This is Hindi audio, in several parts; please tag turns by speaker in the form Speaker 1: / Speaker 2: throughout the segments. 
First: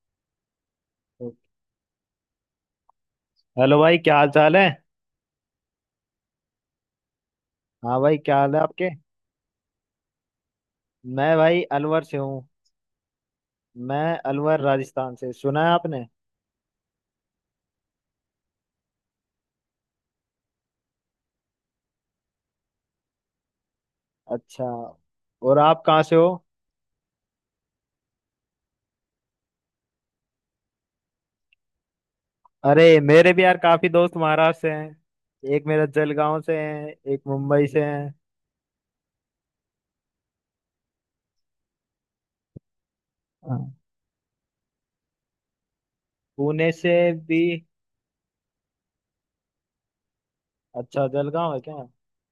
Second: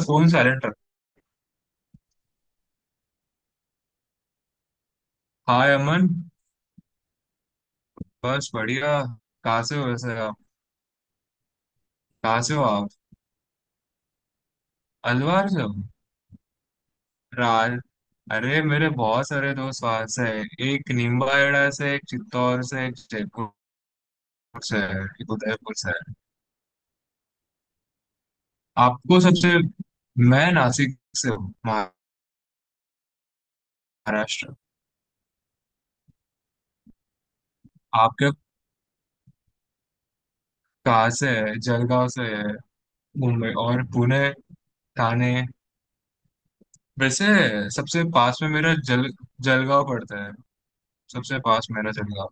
Speaker 1: फोन साइलेंट रख।
Speaker 2: हेलो भाई, क्या हाल चाल है।
Speaker 1: हाय अमन।
Speaker 2: हाँ भाई, क्या
Speaker 1: बस
Speaker 2: हाल है आपके।
Speaker 1: बढ़िया। कहाँ से हो वैसे आप?
Speaker 2: मैं भाई अलवर से हूँ।
Speaker 1: कहाँ से हो आप?
Speaker 2: मैं अलवर राजस्थान से,
Speaker 1: अलवार से
Speaker 2: सुना है
Speaker 1: हो?
Speaker 2: आपने।
Speaker 1: राल। अरे मेरे बहुत सारे दोस्त वहां से हैं। एक नीमबाड़ा से, एक चित्तौड़ से, एक जयपुर
Speaker 2: अच्छा।
Speaker 1: से है, एक
Speaker 2: और
Speaker 1: उदयपुर
Speaker 2: आप
Speaker 1: से
Speaker 2: कहाँ
Speaker 1: है।
Speaker 2: से हो।
Speaker 1: आपको सबसे मैं नासिक से हूँ।
Speaker 2: अरे मेरे भी यार काफी दोस्त
Speaker 1: महाराष्ट्र।
Speaker 2: महाराष्ट्र से हैं, एक मेरा जलगांव से है, एक मुंबई से है।
Speaker 1: आपके कहाँ से है? जलगांव से है? मुंबई
Speaker 2: हाँ।
Speaker 1: और पुणे, ठाणे।
Speaker 2: पुणे से
Speaker 1: वैसे
Speaker 2: भी।
Speaker 1: सबसे पास में मेरा जल जलगांव पड़ता है।
Speaker 2: अच्छा,
Speaker 1: सबसे
Speaker 2: जलगांव है
Speaker 1: पास
Speaker 2: क्या।
Speaker 1: मेरा जलगांव।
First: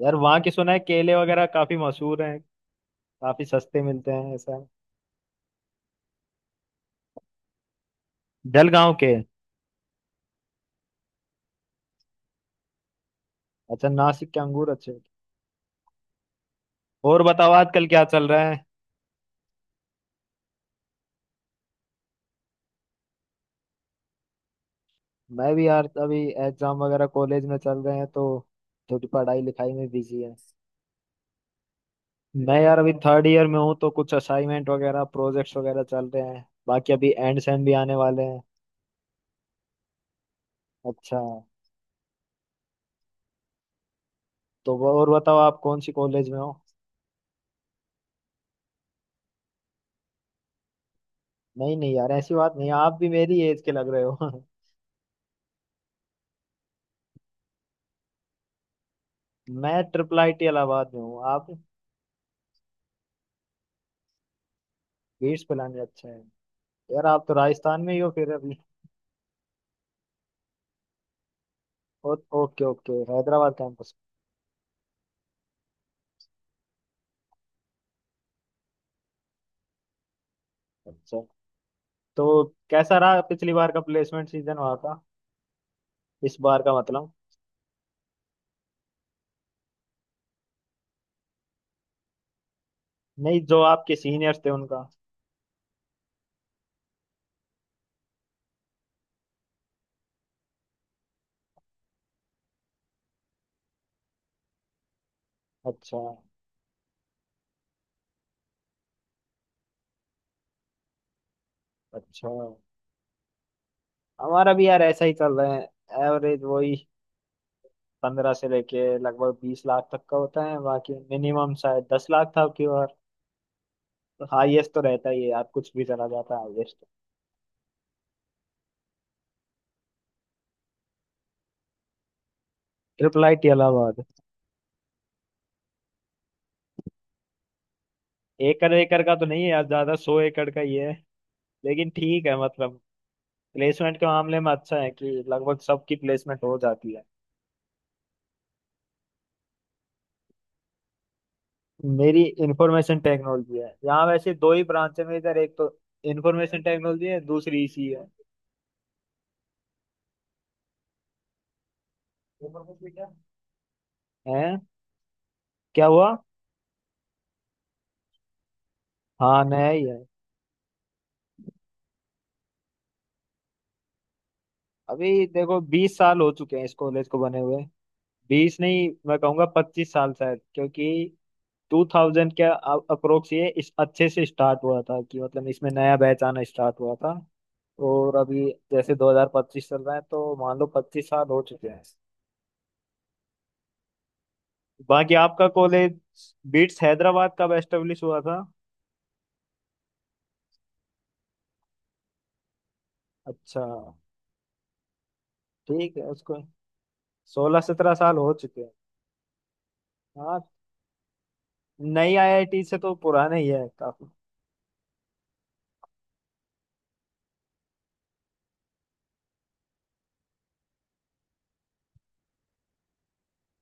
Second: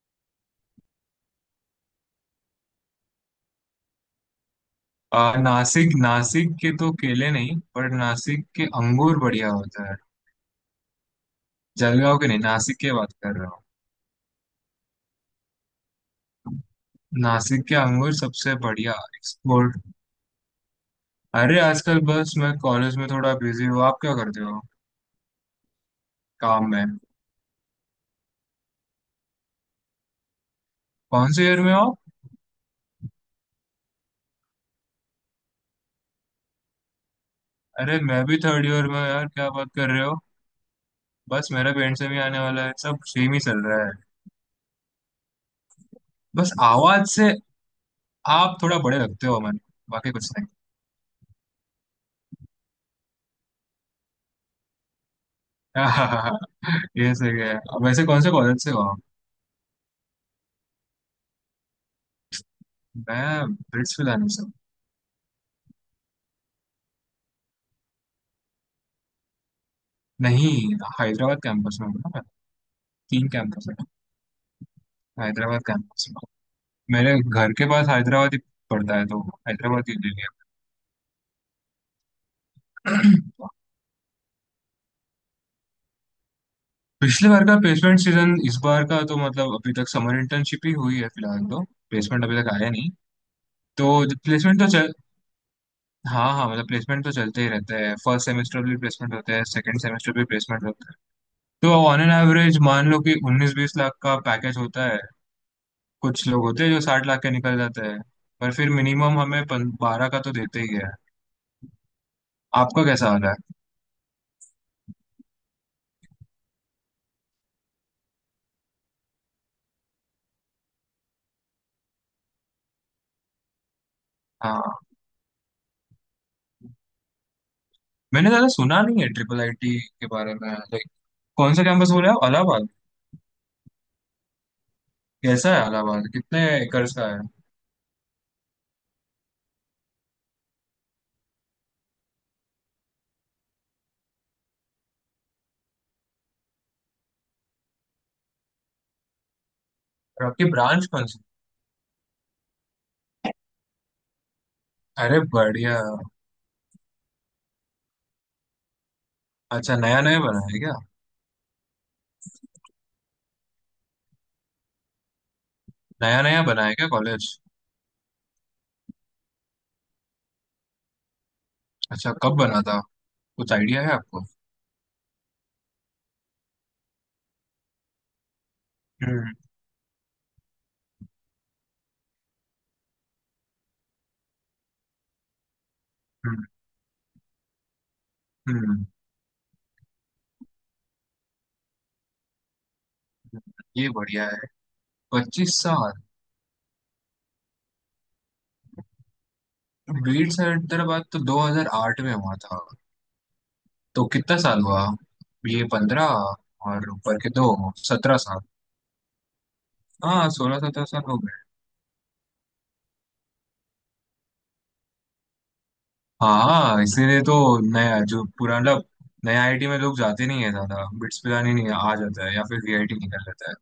Speaker 2: यार वहाँ की सुना है केले वगैरह काफी मशहूर हैं, काफी सस्ते मिलते हैं, ऐसा है।
Speaker 1: नासिक नासिक के तो केले नहीं, पर नासिक के
Speaker 2: जलगांव के।
Speaker 1: अंगूर बढ़िया होता है। जलगांव के नहीं, नासिक के बात कर रहा हूँ।
Speaker 2: अच्छा, नासिक के अंगूर अच्छे होते हैं। और बताओ
Speaker 1: नासिक के
Speaker 2: आजकल क्या
Speaker 1: अंगूर
Speaker 2: चल रहा
Speaker 1: सबसे
Speaker 2: है।
Speaker 1: बढ़िया एक्सपोर्ट। अरे आजकल बस मैं कॉलेज में थोड़ा बिजी हूँ। आप क्या करते हो?
Speaker 2: मैं भी यार अभी
Speaker 1: काम
Speaker 2: एग्जाम
Speaker 1: में?
Speaker 2: वगैरह कॉलेज में चल रहे हैं तो थोड़ी पढ़ाई लिखाई में बिजी है।
Speaker 1: कौन से ईयर में हो?
Speaker 2: मैं यार अभी थर्ड ईयर में हूँ तो कुछ असाइनमेंट वगैरह प्रोजेक्ट्स वगैरह चल रहे हैं, बाकी अभी एंड सेम भी आने
Speaker 1: अरे
Speaker 2: वाले
Speaker 1: मैं भी
Speaker 2: हैं।
Speaker 1: थर्ड ईयर में हूँ यार, क्या बात कर रहे हो।
Speaker 2: अच्छा।
Speaker 1: बस मेरा पेरेंट से भी आने वाला है, सब सेम ही चल रहा है।
Speaker 2: और बताओ आप कौन सी कॉलेज में हो।
Speaker 1: बस आवाज से आप थोड़ा बड़े लगते हो मन, बाकी कुछ नहीं।
Speaker 2: नहीं नहीं यार ऐसी बात नहीं, आप भी मेरी एज के लग रहे हो।
Speaker 1: ये सही है। वैसे कौन से कॉलेज से हो आप?
Speaker 2: मैं ट्रिपल आई टी इलाहाबाद में हूँ, आप।
Speaker 1: मैं ब्रिट्सविल।
Speaker 2: बीट्स पिलानी अच्छा है। यार आप तो राजस्थान में ही हो फिर अभी।
Speaker 1: नहीं, हैदराबाद कैंपस में हूँ ना
Speaker 2: ओ,
Speaker 1: मैं।
Speaker 2: ओके ओके
Speaker 1: तीन
Speaker 2: हैदराबाद
Speaker 1: कैंपस है।
Speaker 2: कैंपस।
Speaker 1: हैदराबाद कैंपस में, मेरे घर के पास हैदराबाद ही पड़ता है, तो हैदराबाद ही ले लिया।
Speaker 2: अच्छा। तो कैसा रहा पिछली बार का प्लेसमेंट सीजन वहाँ, इस बार का मतलब।
Speaker 1: पिछले बार का प्लेसमेंट सीजन, इस बार का तो मतलब अभी तक समर इंटर्नशिप ही हुई है फिलहाल तो। प्लेसमेंट अभी तक आया नहीं
Speaker 2: नहीं, जो
Speaker 1: तो।
Speaker 2: आपके सीनियर्स थे
Speaker 1: प्लेसमेंट तो
Speaker 2: उनका।
Speaker 1: चल, हाँ हाँ, मतलब प्लेसमेंट तो चलते ही रहते हैं। फर्स्ट सेमेस्टर भी प्लेसमेंट होते हैं, सेकंड सेमेस्टर भी प्लेसमेंट होते हैं। तो ऑन एन एवरेज मान लो कि 19-20 लाख का पैकेज होता है।
Speaker 2: अच्छा
Speaker 1: कुछ लोग होते हैं जो 60 लाख के निकल जाते हैं। पर फिर मिनिमम हमें 12 का तो देते ही है।
Speaker 2: अच्छा।
Speaker 1: आपका कैसा हाल है?
Speaker 2: हमारा भी यार ऐसा ही चल रहा है, एवरेज वही 15 से लेके लगभग 20 लाख तक का होता है, बाकी मिनिमम शायद 10 लाख था आपकी बार। तो हाईएस्ट तो
Speaker 1: हाँ
Speaker 2: रहता ही है यार, कुछ भी चला जाता है हाईएस्ट।
Speaker 1: मैंने ज्यादा सुना नहीं है ट्रिपल आईटी के बारे में। लाइक कौन सा कैंपस बोले आप? Allahabad?
Speaker 2: Triple I T Allahabad.
Speaker 1: कैसा है इलाहाबाद? कितने एकर्स का है?
Speaker 2: एकड़ एकड़ का तो नहीं है यार ज्यादा, 100 एकड़ का ही है। लेकिन ठीक है मतलब, प्लेसमेंट के मामले में अच्छा है कि लगभग सबकी प्लेसमेंट हो जाती है।
Speaker 1: और आपकी ब्रांच कौन सी?
Speaker 2: मेरी इंफॉर्मेशन टेक्नोलॉजी है, यहाँ वैसे दो ही ब्रांच है मेरी,
Speaker 1: अरे
Speaker 2: इधर एक तो
Speaker 1: बढ़िया।
Speaker 2: इंफॉर्मेशन टेक्नोलॉजी है, दूसरी इसी है।
Speaker 1: अच्छा नया नया बना है क्या?
Speaker 2: है। क्या हुआ।
Speaker 1: नया नया बना है क्या कॉलेज?
Speaker 2: हाँ नया ही है।
Speaker 1: अच्छा कब बना था? कुछ आइडिया है आपको?
Speaker 2: अभी देखो 20 साल हो चुके हैं इस कॉलेज को बने हुए, बीस नहीं मैं
Speaker 1: हम्म
Speaker 2: कहूँगा 25 साल शायद, क्योंकि 2000 के अप्रोक्स ये इस अच्छे से स्टार्ट हुआ था कि मतलब इसमें नया बैच आना
Speaker 1: हम्म
Speaker 2: स्टार्ट हुआ था। और अभी
Speaker 1: हम्म हम्म,
Speaker 2: जैसे 2025 चल रहा है तो मान लो 25 साल हो चुके हैं।
Speaker 1: ये बढ़िया है।
Speaker 2: बाकी आपका
Speaker 1: पच्चीस
Speaker 2: कॉलेज,
Speaker 1: साल
Speaker 2: बीट्स हैदराबाद कब एस्टेब्लिश हुआ था।
Speaker 1: बीट्स हैदराबाद तो 2008 में हुआ था।
Speaker 2: अच्छा।
Speaker 1: तो कितना साल हुआ? ये
Speaker 2: ठीक है
Speaker 1: 15
Speaker 2: उसको
Speaker 1: और ऊपर के
Speaker 2: सोलह
Speaker 1: दो,
Speaker 2: सत्रह साल
Speaker 1: सत्रह
Speaker 2: हो
Speaker 1: साल
Speaker 2: चुके हैं।
Speaker 1: हाँ
Speaker 2: हाँ।
Speaker 1: 16-17 साल हो गए।
Speaker 2: नई आईआईटी से तो पुराने ही है काफी।
Speaker 1: हाँ इसीलिए तो। नया जो पुराना मतलब, नया आईटी में लोग जाते नहीं है ज्यादा, बिट्स पिलानी नहीं आ जाता है या फिर वीआईटी निकल जाता है।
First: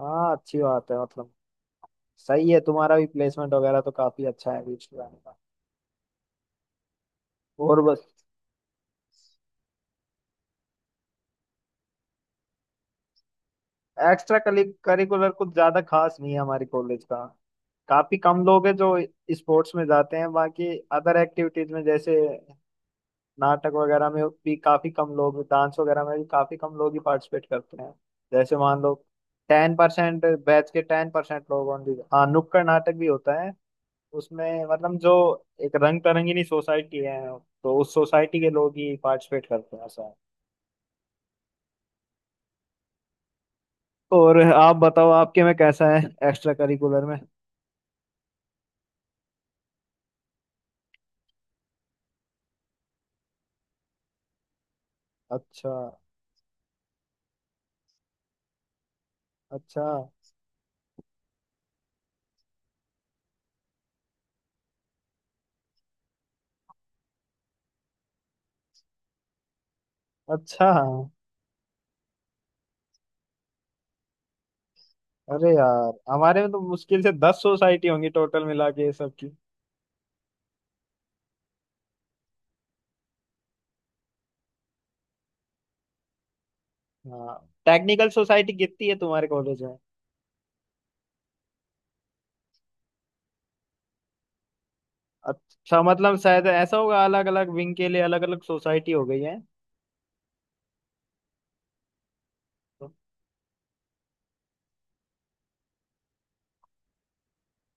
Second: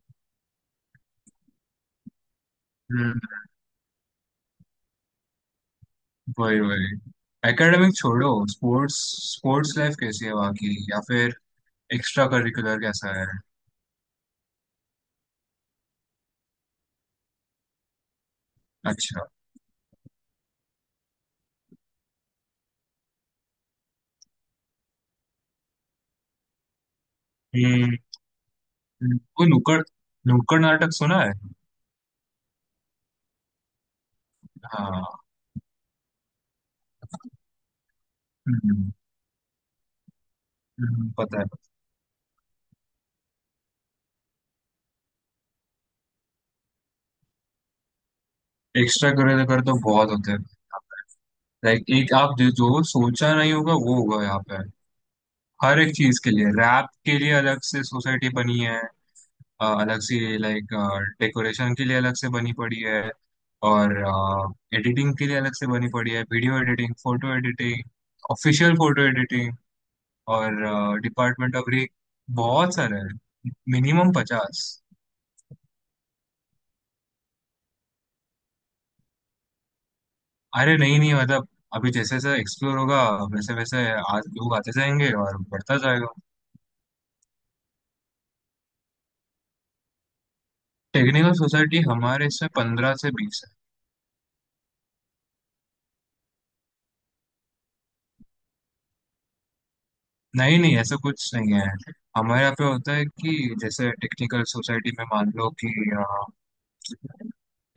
Speaker 2: हाँ अच्छी बात है मतलब, सही है, तुम्हारा भी
Speaker 1: हम्म।
Speaker 2: प्लेसमेंट वगैरह तो काफी अच्छा है बीट्स पुराने का।
Speaker 1: वही वही।
Speaker 2: और
Speaker 1: एकेडमिक
Speaker 2: बस।
Speaker 1: छोड़ो, स्पोर्ट्स, स्पोर्ट्स लाइफ कैसी है वहाँ की? या फिर एक्स्ट्रा करिकुलर कैसा है?
Speaker 2: एक्स्ट्रा करिकुलर कुछ ज्यादा खास नहीं है हमारे कॉलेज का, काफी कम लोग हैं जो
Speaker 1: अच्छा।
Speaker 2: स्पोर्ट्स में जाते हैं, बाकी अदर एक्टिविटीज में जैसे नाटक वगैरह में भी काफी कम लोग, डांस वगैरह में भी काफी कम लोग ही पार्टिसिपेट करते हैं,
Speaker 1: हम्म
Speaker 2: जैसे मान लो
Speaker 1: वो
Speaker 2: टेन
Speaker 1: नुक्कड़,
Speaker 2: परसेंट
Speaker 1: नुक्कड़
Speaker 2: बैच के
Speaker 1: नाटक
Speaker 2: टेन
Speaker 1: सुना है।
Speaker 2: परसेंट लोग ओनली। हाँ नुक्कड़ नाटक भी होता है, उसमें मतलब जो
Speaker 1: हाँ।
Speaker 2: एक रंग तरंगिणी सोसाइटी है तो उस सोसाइटी के लोग
Speaker 1: हम्म,
Speaker 2: ही पार्टिसिपेट करते हैं, ऐसा है।
Speaker 1: पता है।
Speaker 2: और आप बताओ आपके में कैसा है एक्स्ट्रा करिकुलर में।
Speaker 1: एक्स्ट्रा करिकुलर तो बहुत होते हैं। लाइक एक आप जो जो सोचा नहीं होगा वो होगा यहाँ पे।
Speaker 2: अच्छा
Speaker 1: हर एक चीज के लिए, रैप के लिए अलग से सोसाइटी बनी है।
Speaker 2: अच्छा
Speaker 1: अलग से, लाइक डेकोरेशन के लिए अलग से बनी पड़ी है, और एडिटिंग के लिए अलग से बनी पड़ी है, video editing, photo editing, official photo editing, और
Speaker 2: अच्छा।
Speaker 1: Department of rec. बहुत सारे हैं, मिनिमम 50।
Speaker 2: अरे यार हमारे में तो मुश्किल से 10 सोसाइटी होंगी टोटल मिला के सबकी।
Speaker 1: अरे नहीं नहीं, मतलब अभी जैसे जैसे एक्सप्लोर होगा, वैसे वैसे आज लोग आते जाएंगे और बढ़ता जाएगा।
Speaker 2: हाँ। टेक्निकल सोसाइटी कितनी है तुम्हारे कॉलेज में।
Speaker 1: टेक्निकल सोसाइटी हमारे इसमें 15 से 20 है।
Speaker 2: अच्छा मतलब शायद ऐसा होगा अलग अलग विंग के लिए अलग अलग सोसाइटी हो गई है।
Speaker 1: नहीं नहीं ऐसा कुछ नहीं है। हमारे यहाँ पे होता है कि जैसे टेक्निकल सोसाइटी में मान लो कि अ,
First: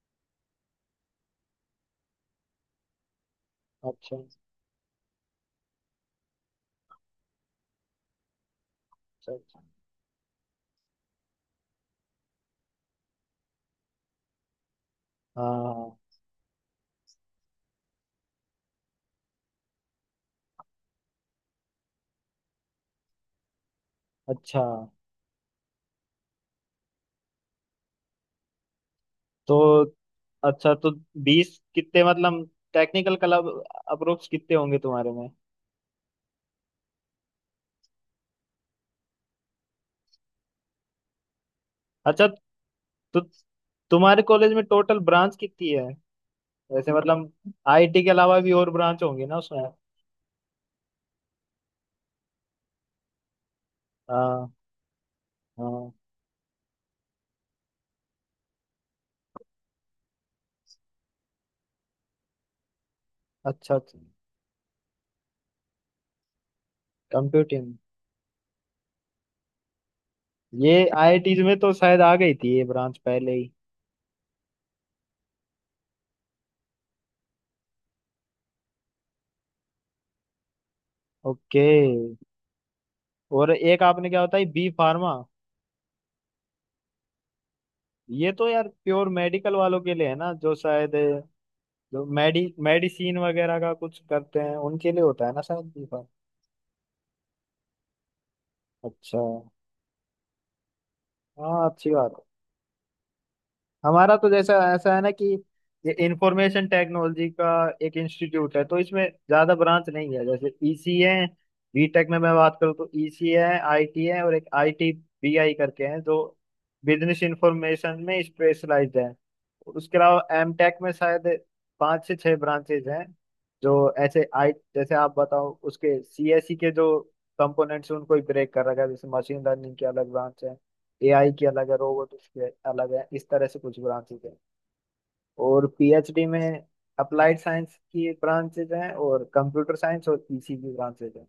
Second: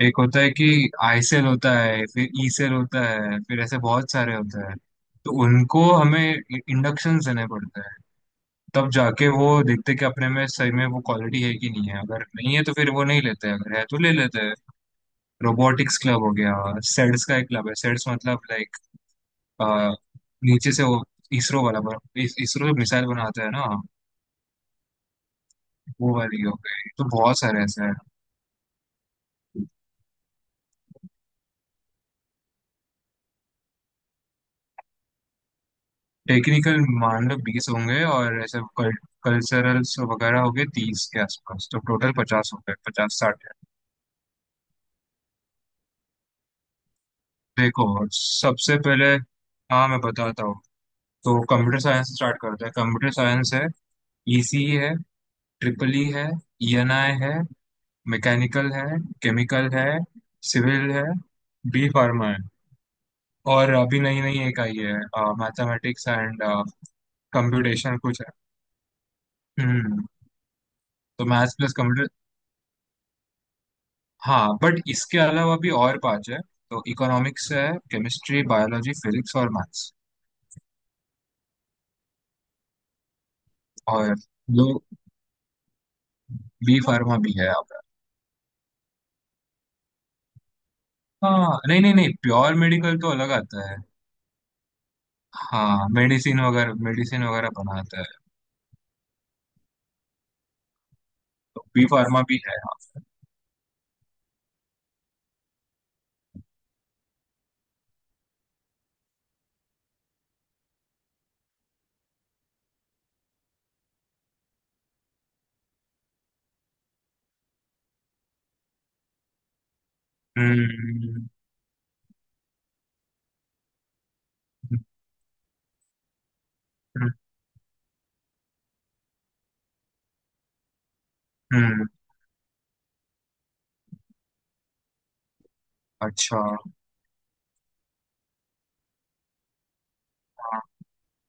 Speaker 1: एक होता है कि आई सेल होता है, फिर ई सेल होता है, फिर ऐसे बहुत
Speaker 2: अच्छा अच्छा
Speaker 1: सारे होते हैं। तो उनको हमें इंडक्शन देने पड़ते हैं, तब जाके वो
Speaker 2: अच्छा।
Speaker 1: देखते हैं कि अपने में सही में वो क्वालिटी है कि नहीं है। अगर नहीं है तो फिर वो नहीं लेते हैं, अगर है तो ले लेते हैं। रोबोटिक्स
Speaker 2: हाँ।
Speaker 1: क्लब हो गया, सेड्स का एक क्लब है। सेड्स मतलब लाइक, आ, नीचे से वो इसरो वाला बन, इस, इसरो जो मिसाइल बनाता है ना,
Speaker 2: अच्छा
Speaker 1: वो वाली हो गई। तो बहुत सारे ऐसे हैं।
Speaker 2: तो, अच्छा तो बीस कितने मतलब टेक्निकल क्लब अप्रोक्स कितने होंगे तुम्हारे में।
Speaker 1: टेक्निकल मान लो 20 होंगे, और ऐसे कल्चरल्स वगैरह हो गए 30 के आसपास, तो टोटल
Speaker 2: अच्छा।
Speaker 1: 50 हो गए, पचास
Speaker 2: तो
Speaker 1: साठ है।
Speaker 2: तुम्हारे कॉलेज में टोटल ब्रांच कितनी है वैसे मतलब,
Speaker 1: देखो,
Speaker 2: आईटी के अलावा भी और
Speaker 1: सबसे
Speaker 2: ब्रांच
Speaker 1: पहले,
Speaker 2: होंगी ना उसमें।
Speaker 1: हाँ मैं बताता हूँ। तो कंप्यूटर साइंस से स्टार्ट करते हैं। कंप्यूटर साइंस है,
Speaker 2: हाँ।
Speaker 1: ईसी है,
Speaker 2: हाँ।
Speaker 1: ट्रिपल ई है, ईएनआई है, मैकेनिकल है, केमिकल है, सिविल है, बी फार्मा है, और
Speaker 2: अच्छा अच्छा।
Speaker 1: अभी नई नई एक आई है, मैथमेटिक्स एंड
Speaker 2: कंप्यूटिंग।
Speaker 1: कंप्यूटेशन कुछ है। हम्म।
Speaker 2: ये
Speaker 1: तो
Speaker 2: आईआईटीज
Speaker 1: मैथ्स
Speaker 2: में तो
Speaker 1: प्लस
Speaker 2: शायद
Speaker 1: कंप्यूटर।
Speaker 2: आ गई थी ये ब्रांच पहले ही।
Speaker 1: हाँ बट इसके अलावा भी और पांच है। तो इकोनॉमिक्स है, केमिस्ट्री, बायोलॉजी, फिजिक्स और मैथ्स
Speaker 2: ओके। और एक आपने
Speaker 1: और,
Speaker 2: क्या बताई बी
Speaker 1: लो,
Speaker 2: फार्मा।
Speaker 1: बी फार्मा भी है आपका?
Speaker 2: ये तो यार प्योर मेडिकल वालों के लिए है ना जो शायद,
Speaker 1: हाँ, नहीं नहीं
Speaker 2: जो
Speaker 1: नहीं
Speaker 2: मेडि
Speaker 1: प्योर मेडिकल तो
Speaker 2: मेडिसिन
Speaker 1: अलग
Speaker 2: वगैरह
Speaker 1: आता
Speaker 2: का
Speaker 1: है।
Speaker 2: कुछ करते हैं उनके लिए होता है ना शायद बी
Speaker 1: हाँ,
Speaker 2: फार्मा।
Speaker 1: मेडिसिन वगैरह बनाता है।
Speaker 2: अच्छा।
Speaker 1: तो
Speaker 2: हाँ
Speaker 1: बी
Speaker 2: अच्छी बात।
Speaker 1: फार्मा भी है हाँ।
Speaker 2: हमारा तो जैसा ऐसा है ना कि ये इंफॉर्मेशन टेक्नोलॉजी का एक इंस्टीट्यूट है, तो इसमें ज्यादा ब्रांच नहीं है, जैसे ईसी है, बीटेक में मैं बात करूँ तो ईसी है, आईटी है, और एक आईटी बीआई करके हैं जो बिजनेस इंफॉर्मेशन में स्पेशलाइज्ड है। उसके अलावा एमटेक में शायद
Speaker 1: हम्म
Speaker 2: पांच से छह ब्रांचेज हैं, जो ऐसे आई जैसे आप बताओ उसके सीएसई के जो
Speaker 1: हम्म
Speaker 2: कंपोनेंट्स हैं उनको ही ब्रेक कर रखा है, जैसे मशीन लर्निंग की अलग ब्रांच है, एआई की अलग है,
Speaker 1: हम्म,
Speaker 2: रोबोटिक्स की अलग है, इस तरह से कुछ ब्रांचेज हैं। और पीएचडी
Speaker 1: अच्छा।
Speaker 2: में अप्लाइड साइंस की ब्रांचेज हैं और कंप्यूटर साइंस और पीसी
Speaker 1: हाँ
Speaker 2: की ब्रांचेज हैं,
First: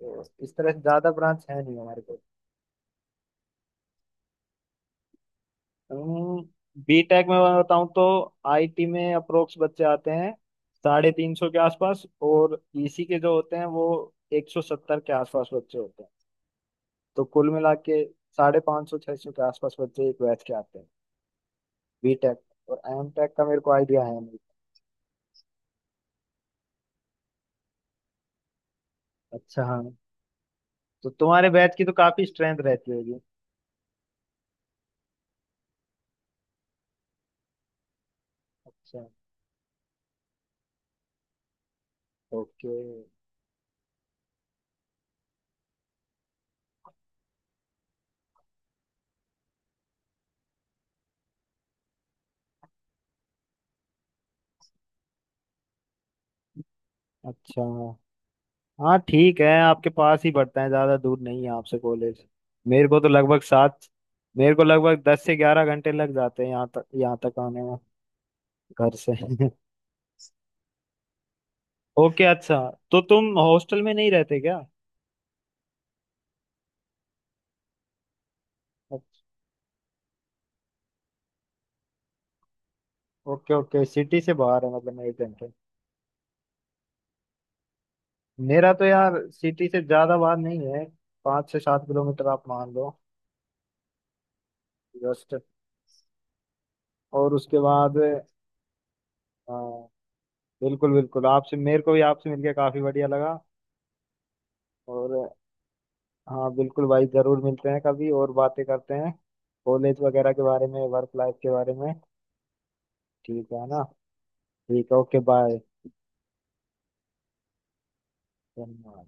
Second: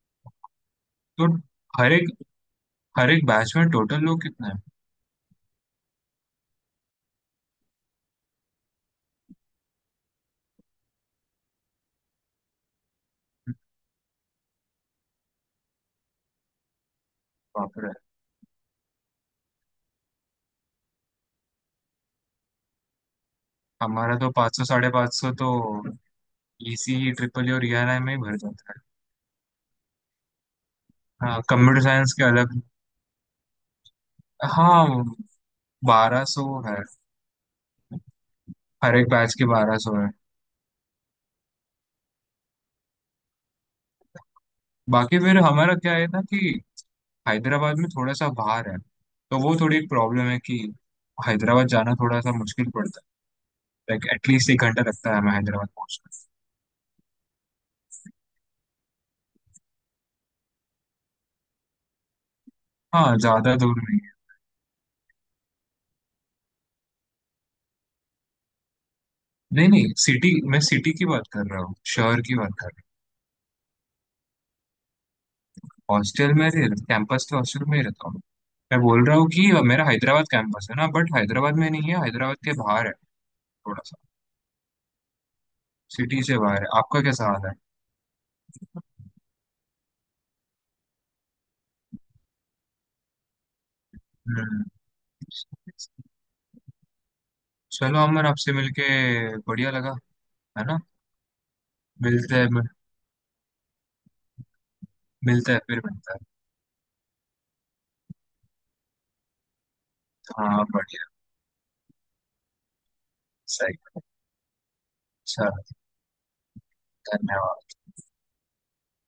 Speaker 2: तो इस तरह से ज्यादा
Speaker 1: तो
Speaker 2: ब्रांच है नहीं
Speaker 1: हर
Speaker 2: हमारे
Speaker 1: एक हर एक बैच में टोटल लोग कितने हैं?
Speaker 2: को। बीटेक में मैं बताऊं तो आईटी में अप्रोक्स बच्चे आते हैं 350 के आसपास, और ईसी के जो होते हैं वो 170 के आसपास बच्चे होते हैं, तो कुल मिला
Speaker 1: बाप रे।
Speaker 2: के 550-600 के आसपास बच्चे एक बैच के आते हैं बीटेक, और एमटेक का मेरे को आइडिया
Speaker 1: हमारा
Speaker 2: है
Speaker 1: तो
Speaker 2: नहीं।
Speaker 1: 500 साढ़े 500 तो इसी, ट्रिपल ई और ERI में ही भर जाता है।
Speaker 2: अच्छा। हाँ। तो
Speaker 1: हाँ
Speaker 2: तुम्हारे बैच
Speaker 1: कंप्यूटर
Speaker 2: की तो
Speaker 1: साइंस
Speaker 2: काफी
Speaker 1: के
Speaker 2: स्ट्रेंथ
Speaker 1: अलग,
Speaker 2: रहती होगी।
Speaker 1: हाँ 1200 है। हर
Speaker 2: अच्छा।
Speaker 1: एक बैच के 1200 है।
Speaker 2: ओके।
Speaker 1: बाकी फिर हमारा क्या है ना कि हैदराबाद में थोड़ा सा बाहर है, तो वो थोड़ी एक प्रॉब्लम है कि हैदराबाद जाना थोड़ा सा मुश्किल पड़ता है। लाइक एटलीस्ट एक घंटा लगता है हमें हैदराबाद पहुंचना।
Speaker 2: अच्छा। हाँ ठीक है, आपके पास ही पड़ता है, ज्यादा दूर नहीं है आपसे कॉलेज। मेरे को तो
Speaker 1: हाँ
Speaker 2: लगभग
Speaker 1: ज्यादा दूर
Speaker 2: सात,
Speaker 1: नहीं है।
Speaker 2: मेरे को लगभग 10 से 11 घंटे लग जाते हैं यहाँ तक, आने में घर से।
Speaker 1: नहीं नहीं, सिटी, मैं सिटी की बात कर रहा हूँ, शहर
Speaker 2: ओके
Speaker 1: की बात
Speaker 2: अच्छा।
Speaker 1: कर रहा
Speaker 2: तो तुम हॉस्टल में नहीं रहते क्या।
Speaker 1: हूँ। हॉस्टल में रह, कैंपस के हॉस्टल में ही रहता हूँ। मैं बोल रहा
Speaker 2: अच्छा,
Speaker 1: हूँ कि मेरा हैदराबाद कैंपस है ना, बट हैदराबाद में नहीं है, हैदराबाद के बाहर है
Speaker 2: ओके
Speaker 1: थोड़ा
Speaker 2: ओके
Speaker 1: सा।
Speaker 2: सिटी से बाहर है मतलब एक घंटे।
Speaker 1: सिटी से बाहर है। आपका कैसा हाल है?
Speaker 2: मेरा तो यार सिटी से ज्यादा बाहर नहीं है, 5 से 7 किलोमीटर आप मान लो
Speaker 1: हम्म।
Speaker 2: जस्ट। और उसके बाद
Speaker 1: चलो अमर, आपसे मिलके बढ़िया लगा, है ना।
Speaker 2: बिल्कुल बिल्कुल, आपसे मेरे को भी आपसे
Speaker 1: मिलते हैं,
Speaker 2: मिलके काफी बढ़िया लगा। और
Speaker 1: मिलते हैं, फिर मिलते हैं।
Speaker 2: हाँ बिल्कुल भाई जरूर मिलते हैं, कभी और बातें करते हैं कॉलेज वगैरह के
Speaker 1: हाँ
Speaker 2: बारे में,
Speaker 1: बढ़िया।
Speaker 2: वर्क लाइफ के बारे में। ठीक है
Speaker 1: सही।
Speaker 2: ना। ठीक है ओके
Speaker 1: अच्छा।
Speaker 2: बाय।
Speaker 1: धन्यवाद।
Speaker 2: धन्यवाद।